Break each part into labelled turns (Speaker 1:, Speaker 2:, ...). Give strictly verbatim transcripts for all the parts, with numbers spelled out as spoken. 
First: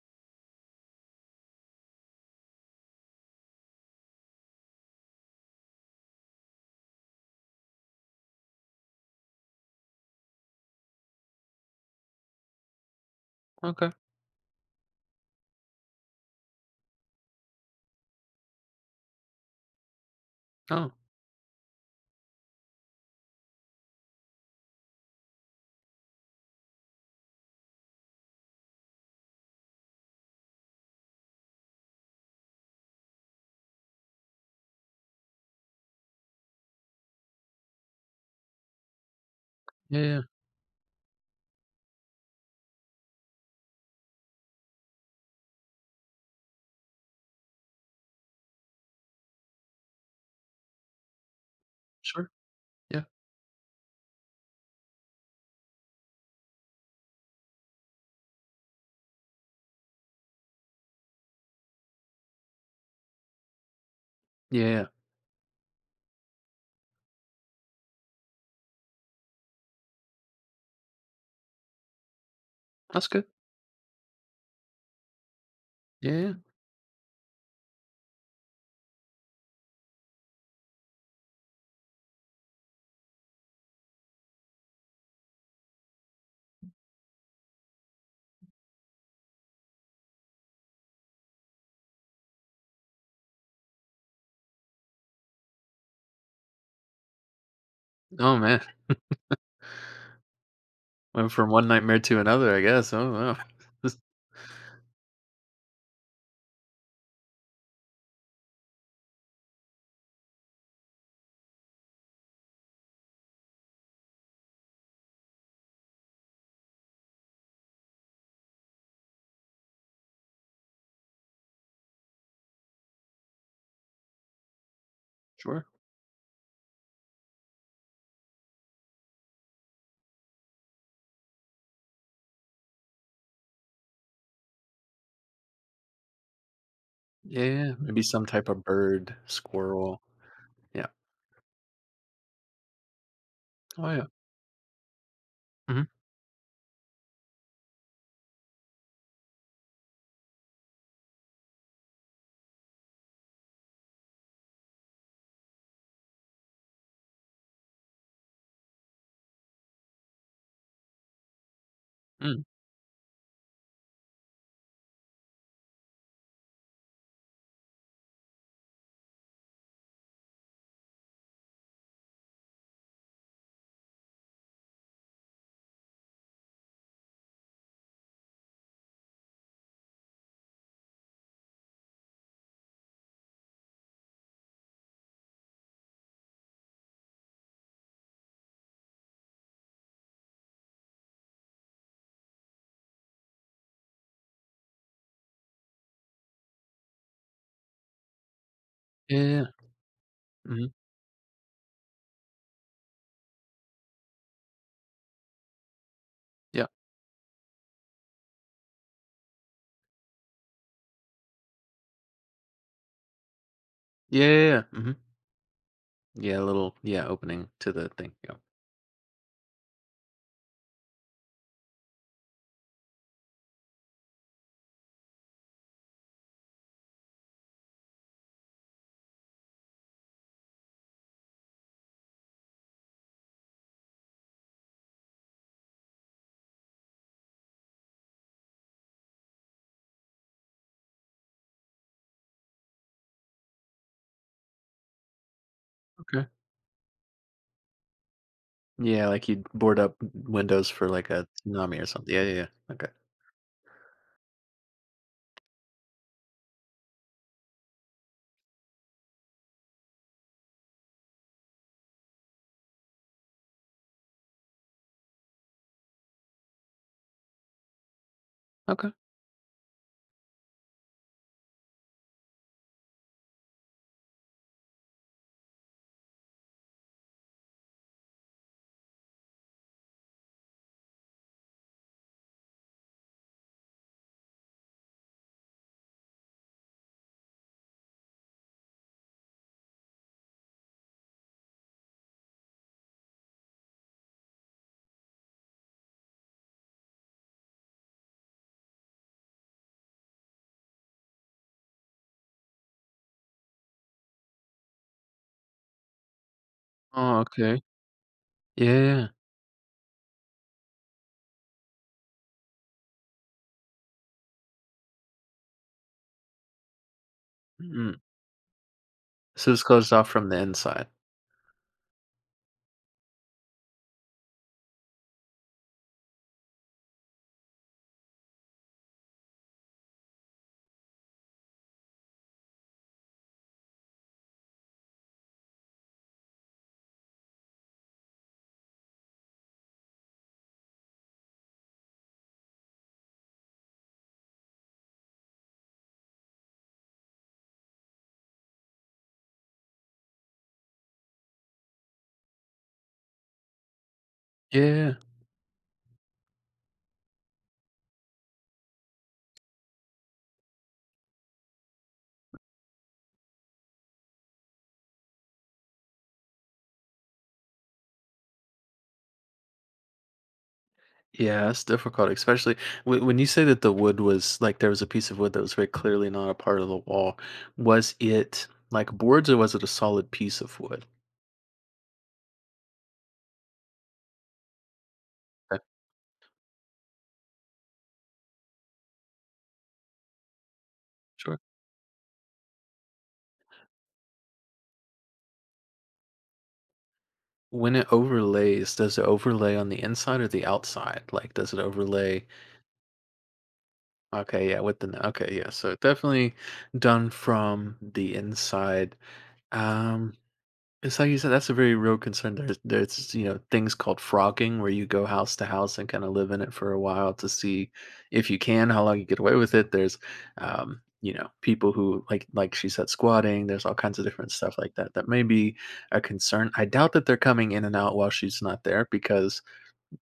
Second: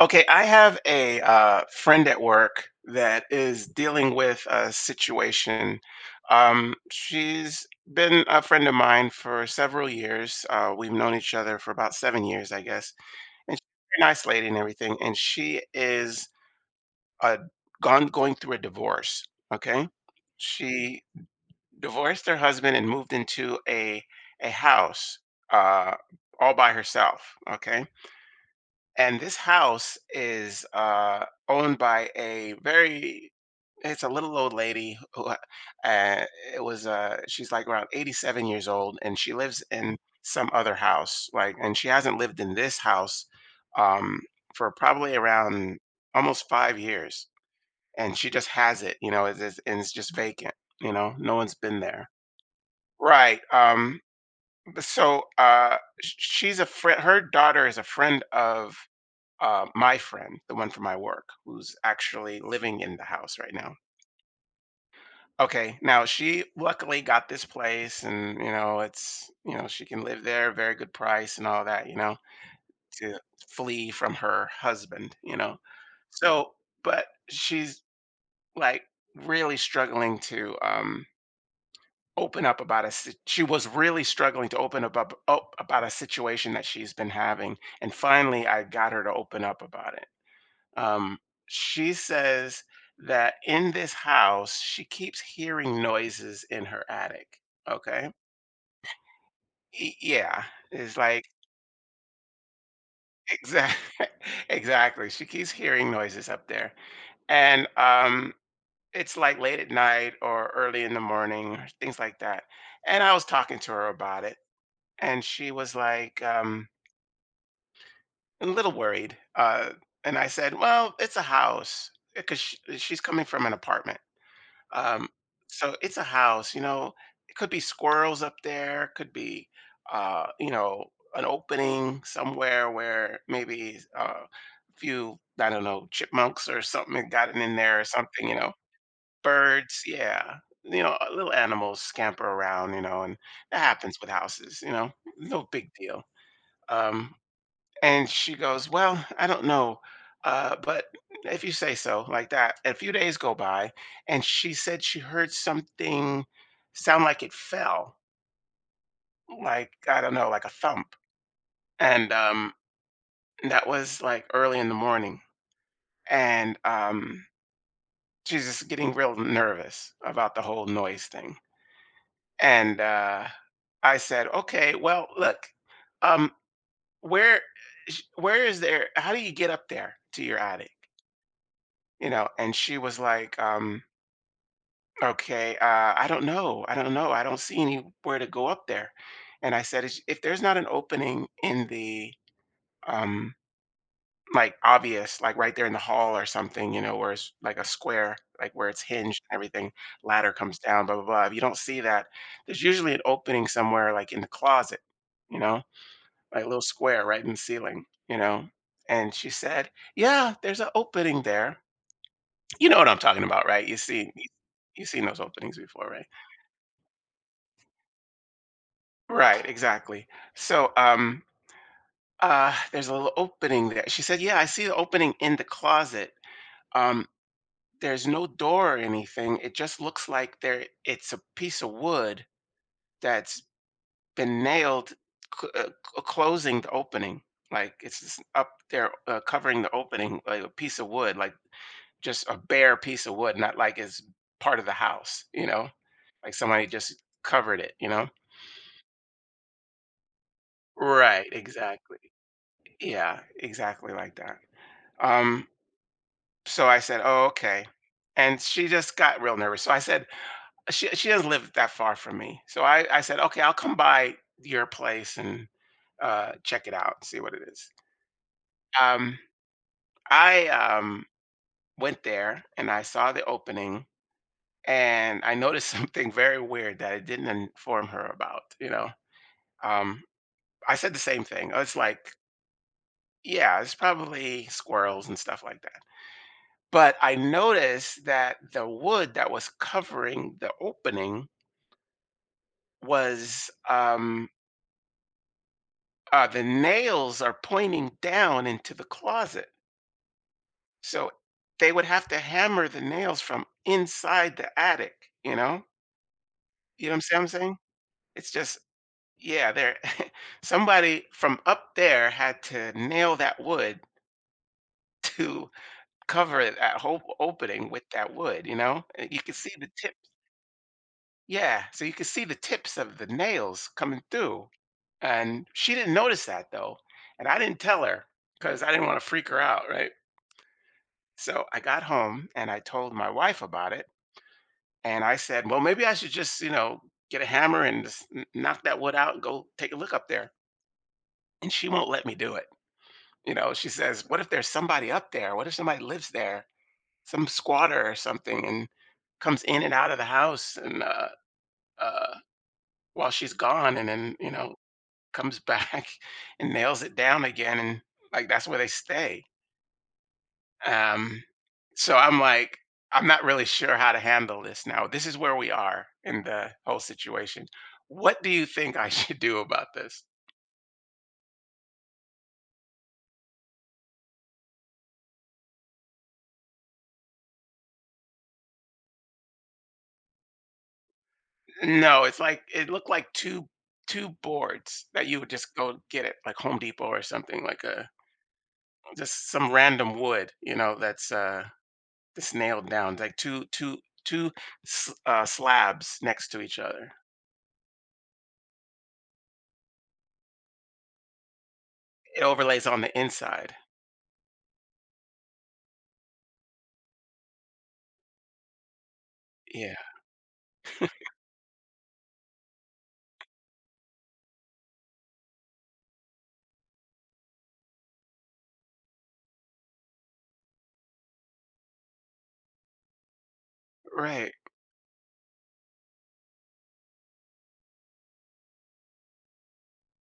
Speaker 1: Okay, I have a uh, friend at work that is dealing with a situation. Um, she's been a friend of mine for several years. Uh, we've known each other for about seven years, I guess, and
Speaker 2: Okay.
Speaker 1: she's very nice lady and everything. And she is uh, gone going through a divorce. Okay,
Speaker 2: Oh,
Speaker 1: she divorced her husband and moved into a a house, uh, all by herself. Okay, and this house is uh, owned by a very, it's a little old lady who uh, uh, it was uh she's like around eighty-seven years old, and she lives in
Speaker 2: yeah, yeah.
Speaker 1: some other house, like, and she hasn't lived in this house um for probably around almost five years, and she just has it, you know, it's, it's, and it's just vacant, you know, no one's been there,
Speaker 2: Sure. Yeah.
Speaker 1: right. Um b- so uh sh- she's a friend, her daughter is a friend of uh, my friend, the one from my work, who's actually living in the house right now.
Speaker 2: Yeah, yeah. yeah.
Speaker 1: Okay, now she luckily got this place, and you know, it's you know, she can live there, very good price, and all that, you know,
Speaker 2: That's
Speaker 1: to
Speaker 2: good.
Speaker 1: flee from her husband, you know.
Speaker 2: Yeah, yeah.
Speaker 1: So, but she's, like, really struggling to um open up about a si- she was really struggling to open up, up, up about a situation that she's been having, and finally I got her to open up about it. Um, she says that in this house, she keeps hearing noises in her attic. Okay.
Speaker 2: yeah. Oh, man.
Speaker 1: Y- Yeah. It's like,
Speaker 2: Went from one nightmare to another, I guess. Oh, wow.
Speaker 1: exactly. Exactly. She keeps hearing noises up there. And um, it's like late at night or early in the morning, or things like that. And I was talking to her about it. And she was like, um, a little worried. Uh, and I said, well, it's a house because she's coming from an apartment. Um,
Speaker 2: Sure.
Speaker 1: so it's a house, you know. It could be squirrels up there, could be, uh, you know, an opening somewhere where maybe uh, a few, I don't know, chipmunks or something had gotten
Speaker 2: Yeah,
Speaker 1: in
Speaker 2: yeah.
Speaker 1: there or
Speaker 2: Maybe some
Speaker 1: something, you
Speaker 2: type
Speaker 1: know.
Speaker 2: of bird,
Speaker 1: Birds,
Speaker 2: squirrel.
Speaker 1: yeah. You
Speaker 2: Yeah.
Speaker 1: know, uh, little animals scamper around, you know, and that
Speaker 2: Oh,
Speaker 1: happens
Speaker 2: yeah.
Speaker 1: with houses, you know. No big
Speaker 2: Mm-hmm.
Speaker 1: deal. Um, and she goes, well, I don't know, uh, but if you say so, like that. A few days go by, and she said she heard something, sound like it fell, like, I don't know, like a thump. And
Speaker 2: Mm.
Speaker 1: um, that was like early in the morning. And um, she's just getting real nervous about the whole noise thing. And uh, I said, okay, well, look, um, where, sh- where is there, how do you get up there to your attic? You know, and she was like, um okay, uh I don't know, i don't know I don't see anywhere to go up there. And I said, "Is- if there's not an opening in the, um like, obvious, like, right there in the hall or something, you know, where it's like a square, like, where it's
Speaker 2: Yeah,
Speaker 1: hinged and
Speaker 2: yeah.
Speaker 1: everything, ladder comes
Speaker 2: Mm-hmm.
Speaker 1: down, blah blah blah, if you don't see that, there's usually an opening somewhere, like in the closet, you know, like a little
Speaker 2: Yeah.
Speaker 1: square right in the ceiling, you know." And she said, yeah, there's an opening there. You know what I'm talking about, right? You see,
Speaker 2: Yeah, yeah. Yeah.
Speaker 1: you've
Speaker 2: Mm-hmm.
Speaker 1: seen those openings before, right?
Speaker 2: Yeah, a little, yeah, opening to the thing. Yeah.
Speaker 1: Right, exactly. So, um, uh, there's a little opening there. She said, "Yeah, I see the opening in the closet. Um, there's no door or anything. It just looks like there. It's a piece of wood that's been nailed, c- uh, c- closing the opening. Like, it's just up there, uh, covering the opening, like a piece of wood, like just a bare piece of wood, not like it's part of the house. You know,
Speaker 2: Okay.
Speaker 1: like somebody just covered it. You know."
Speaker 2: Yeah, like you'd board up windows for like a
Speaker 1: Right,
Speaker 2: tsunami or
Speaker 1: exactly.
Speaker 2: something. Yeah, yeah, yeah. Okay.
Speaker 1: Yeah, exactly like that. Um, so I said, "Oh, okay." And she just got real nervous. So I said, she she doesn't live that far from me. So I, I said, okay, I'll come by your place and uh, check it out and see what it is.
Speaker 2: Okay.
Speaker 1: Um, I um, Went there and I saw the opening, and I noticed something very weird that I didn't inform her about, you know. Um, I said the same thing. It's like, yeah, it's probably squirrels and stuff like that. But I noticed that the wood that was covering the opening was um, uh, the nails are pointing down into the closet. So they would have to hammer the nails from inside the attic, you know? You know what I'm saying?
Speaker 2: Oh,
Speaker 1: I'm saying?
Speaker 2: okay.
Speaker 1: It's just,
Speaker 2: Yeah. yeah.
Speaker 1: yeah, there, somebody from up there had to nail that wood to cover that whole opening with
Speaker 2: Mm.
Speaker 1: that wood, you know? You can see
Speaker 2: So it's
Speaker 1: the
Speaker 2: closed
Speaker 1: tip.
Speaker 2: off from the inside.
Speaker 1: Yeah, so you could see the tips of the nails coming through, and she didn't notice that though, and I didn't tell her because I didn't want to freak her out, right? So I got home and I told my wife about it, and I said, "Well, maybe I should just, you know, get a hammer and just n- knock that wood out and go take a look up there." And she won't let me do it. You know, she says, "What if there's somebody up there? What if somebody lives there? Some squatter or something, and comes in and out of the house, and uh uh while she's gone, and then, you know,
Speaker 2: Yeah.
Speaker 1: comes back and nails it down again, and, like, that's where they stay. Um, so I'm like, I'm not really sure how to handle this now. This is where we are in the whole situation. What do you think I should do about this?"
Speaker 2: Yeah, it's difficult, especially when when you say that the wood was like there was a piece of wood that was very clearly not a part of the wall. Was it like boards or was it a solid piece of wood?
Speaker 1: No, it's like it looked like two two boards that you would just
Speaker 2: Okay,
Speaker 1: go get at, like, Home Depot or something, like, a just some random wood, you know, that's,
Speaker 2: sure.
Speaker 1: uh, that's nailed down, like two two two 2, uh, slabs next to each other.
Speaker 2: When it overlays, does it overlay on the inside or the outside? Like, does it
Speaker 1: It
Speaker 2: overlay?
Speaker 1: overlays on the inside.
Speaker 2: Okay, yeah, with the, okay, yeah. So definitely done from the inside.
Speaker 1: Yeah,
Speaker 2: Um, It's like you said, that's a very real concern. There's there's you know things called frogging where you go house to house and kind of live in it for a while to see if you can how long you get away with it. There's um, you know people who like like she said squatting. There's all kinds of different
Speaker 1: right.
Speaker 2: stuff like that that may be a concern. I doubt that they're coming in and out while she's not there because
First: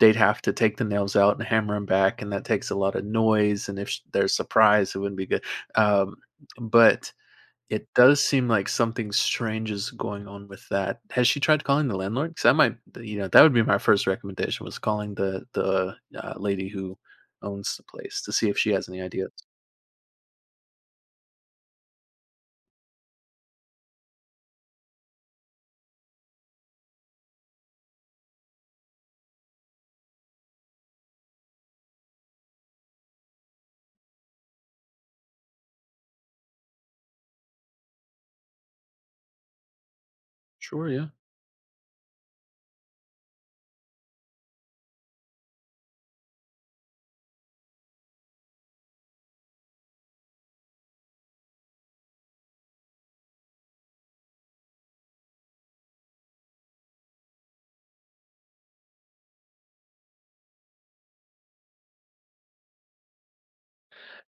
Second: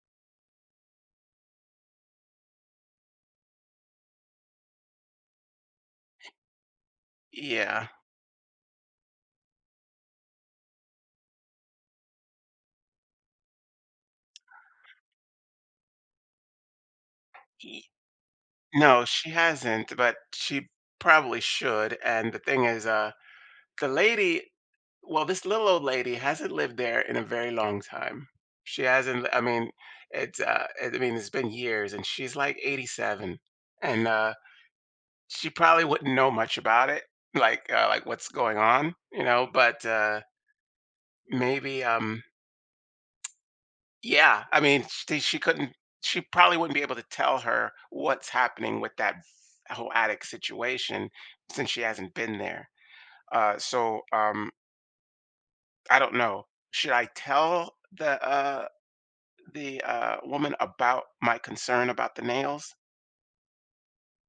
Speaker 2: they'd have to take the nails out and hammer them back, and that takes a lot of noise. And if sh- they're surprised, it wouldn't be good. Um, but it
Speaker 1: Yeah.
Speaker 2: does seem like something strange is going on with that. Has she tried calling the landlord? Because I might, you know, that would be my first recommendation was calling the the uh, lady who owns
Speaker 1: Y
Speaker 2: the place to see if she has any
Speaker 1: No, she
Speaker 2: ideas.
Speaker 1: hasn't, but she probably should, and the thing is, uh, the lady, well, this little old lady hasn't lived there in a very long time. She hasn't. I mean, it's, uh, I mean, it's been years, and she's, like, eighty-seven, and, uh, she probably wouldn't know much about it, like, uh, like, what's going on, you know, but, uh,
Speaker 2: Sure, yeah.
Speaker 1: maybe, um yeah, I mean, she she couldn't, she probably wouldn't be able to tell her what's happening with that whole attic situation since she hasn't been there. Uh, so um, I don't know. Should I tell the uh, the uh, woman about my concern about the nails?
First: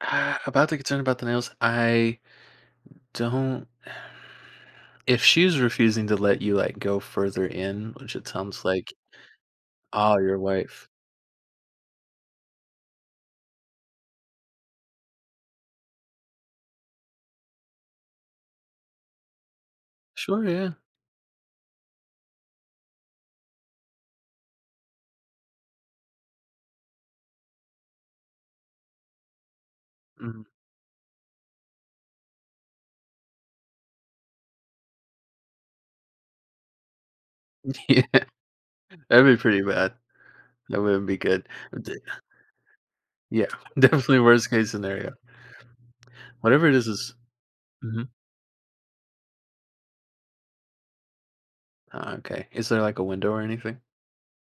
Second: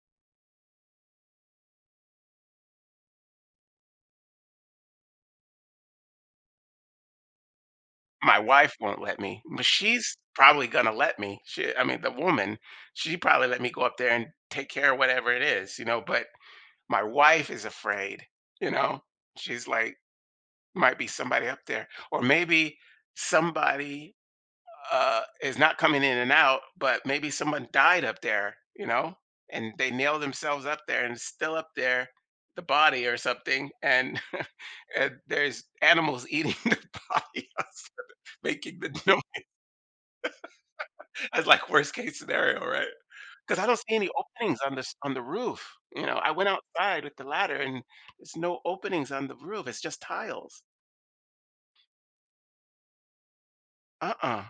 Speaker 2: Uh, about the concern about the nails, I don't. If she's refusing to let you like go further in, which it
Speaker 1: My
Speaker 2: sounds
Speaker 1: wife
Speaker 2: like,
Speaker 1: won't let me, but she's
Speaker 2: oh, your
Speaker 1: probably
Speaker 2: wife.
Speaker 1: gonna let me. She, I mean, the woman, she probably let me go up there and take care of whatever it is, you know. But my wife is afraid, you know. She's like,
Speaker 2: Sure, yeah.
Speaker 1: might be somebody up there. Or maybe somebody, uh, is not coming in and out, but maybe someone died up there, you know, and they nailed
Speaker 2: Mhm.
Speaker 1: themselves up there and it's still up there, the body or something, and and there's animals eating the body,
Speaker 2: Yeah,
Speaker 1: making the noise.
Speaker 2: that'd be pretty bad. That wouldn't be
Speaker 1: That's
Speaker 2: good.
Speaker 1: like worst
Speaker 2: D-
Speaker 1: case scenario, right?
Speaker 2: Yeah,
Speaker 1: Because I don't see any
Speaker 2: definitely worst
Speaker 1: openings
Speaker 2: case
Speaker 1: on this
Speaker 2: scenario.
Speaker 1: on the roof, you know? I went
Speaker 2: Whatever it is
Speaker 1: outside
Speaker 2: is
Speaker 1: with the ladder, and
Speaker 2: mhm.
Speaker 1: there's no openings on the roof, it's just tiles.
Speaker 2: Ah, okay. Is there, like, a window or anything?
Speaker 1: Uh-uh.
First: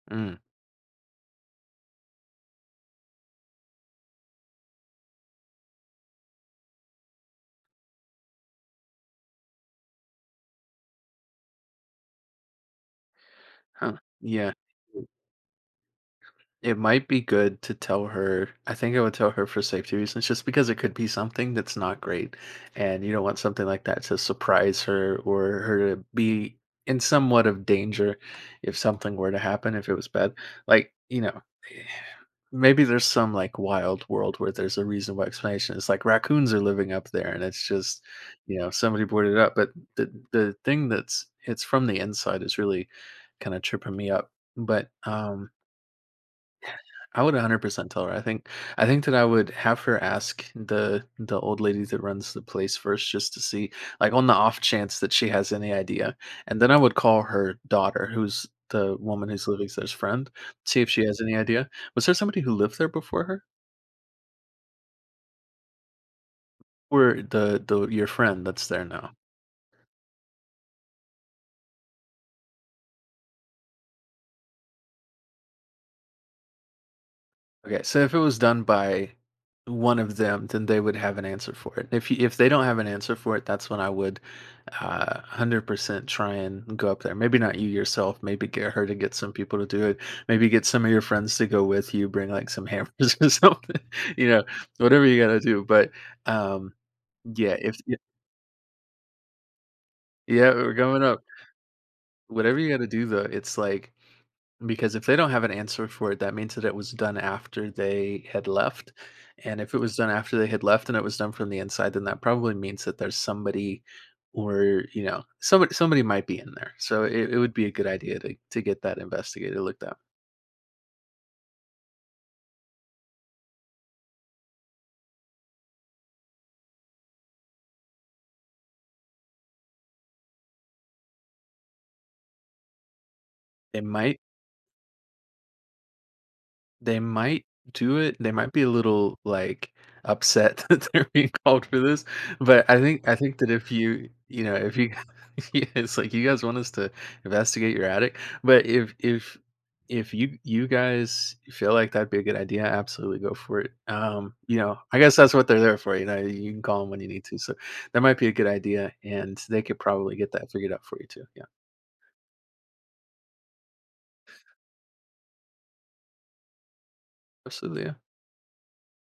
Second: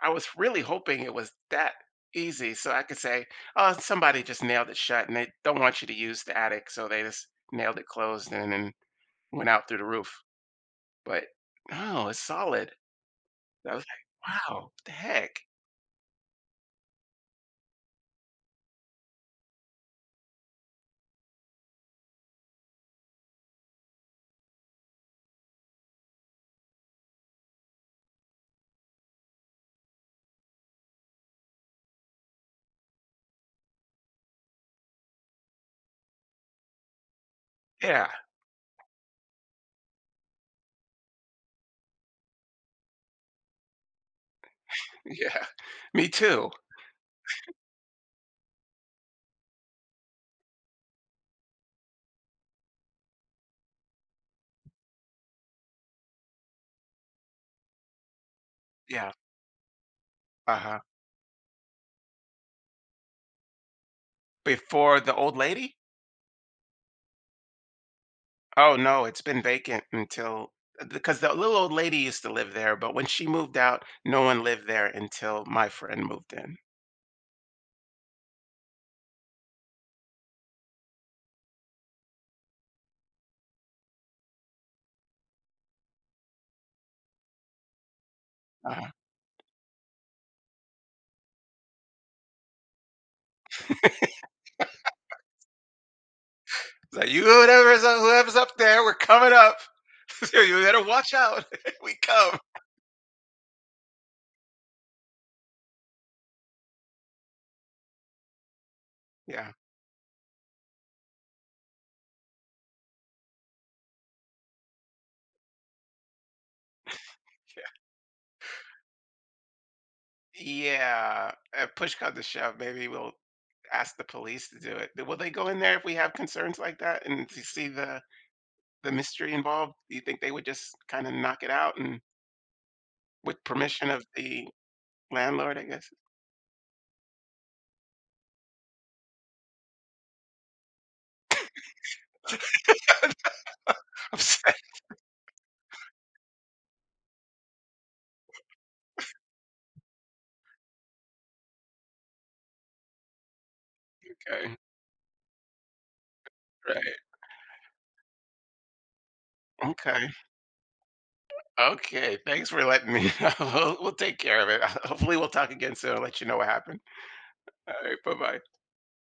Speaker 1: I was
Speaker 2: Mm,
Speaker 1: really hoping it was that easy so I could say, "Oh, somebody just nailed it shut, and they don't want you to use the attic, so they just nailed it closed and then went out through the roof." But no, it's solid. I was
Speaker 2: huh.
Speaker 1: like,
Speaker 2: Yeah.
Speaker 1: "Wow, what the heck?"
Speaker 2: It might be good to tell her, I think I would tell her for safety reasons just because it could be something that's not great, and you don't want something like that to surprise her or her to be in somewhat of danger if something were to happen, if it was bad. Like, you know, eh, maybe there's some like wild world where there's a reasonable explanation. It's like raccoons are living up there and it's just,
Speaker 1: Yeah,
Speaker 2: you know, somebody boarded it up. But the the thing that's it's from the inside is really kind of tripping me up. But
Speaker 1: yeah,
Speaker 2: um
Speaker 1: me too.
Speaker 2: I would one hundred percent tell her. I think I think that I would have her ask the the old lady that runs the place first just to see like on the off chance that she has any idea. And then I would call her daughter, who's the
Speaker 1: Yeah,
Speaker 2: woman who's living there's friend,
Speaker 1: uh-huh.
Speaker 2: see if she has any idea. Was there somebody who lived there before her?
Speaker 1: Before the old lady?
Speaker 2: Or the the your friend that's
Speaker 1: Oh
Speaker 2: there
Speaker 1: no,
Speaker 2: now?
Speaker 1: it's been vacant until, because the little old lady used to live there, but when she moved out, no one lived there until my friend moved in.
Speaker 2: Okay, so if it was done by one of them, then they would have an answer for it. If you, if they don't have an answer for it, that's when I would uh, one hundred percent try and go up there. Maybe not you yourself, maybe get her
Speaker 1: Uh-huh.
Speaker 2: to get some people to do it. Maybe get some of your friends to go with you, bring like some hammers or something, you know, whatever you got to do. But um,
Speaker 1: It's like, you
Speaker 2: yeah, if,
Speaker 1: whoever's up, whoever's up there, we're coming up.
Speaker 2: yeah,
Speaker 1: You
Speaker 2: we're
Speaker 1: better
Speaker 2: going
Speaker 1: watch
Speaker 2: up.
Speaker 1: out. We come.
Speaker 2: Whatever you got to do though, it's like because if they don't have an answer for it, that means that it was done after they had left.
Speaker 1: Yeah.
Speaker 2: And if it was done after they had left and it was done from the inside, then that probably means that there's somebody or, you know, somebody somebody might be in there. So it, it would be a good idea to to get that investigated, looked at.
Speaker 1: Yeah. Uh, push come to shove, maybe we'll ask the police to do it. Will they go in there if we have concerns like that, and to see the the mystery involved? Do you think they would just kind of knock it out, and with
Speaker 2: They
Speaker 1: permission of
Speaker 2: might
Speaker 1: the landlord? I guess.
Speaker 2: They might do it. They might be a little, like, upset that they're being called for this, but I think I think that if you
Speaker 1: I'm
Speaker 2: you
Speaker 1: sorry.
Speaker 2: know, if you yeah, it's like, "You guys want us to investigate your attic?" But if if if you you guys feel like that'd be a good idea, absolutely go for it. Um,
Speaker 1: Okay.
Speaker 2: you know, I guess that's what they're there for, you know, you can call them
Speaker 1: Right.
Speaker 2: when you need to, so that might be a good idea, and they could
Speaker 1: Okay.
Speaker 2: probably get that figured out for you too. Yeah,
Speaker 1: Okay. Thanks for letting me. We'll, we'll take care of it. Hopefully, we'll talk again soon. I'll let you know what happened. All
Speaker 2: absolutely, yeah.
Speaker 1: right. Bye bye.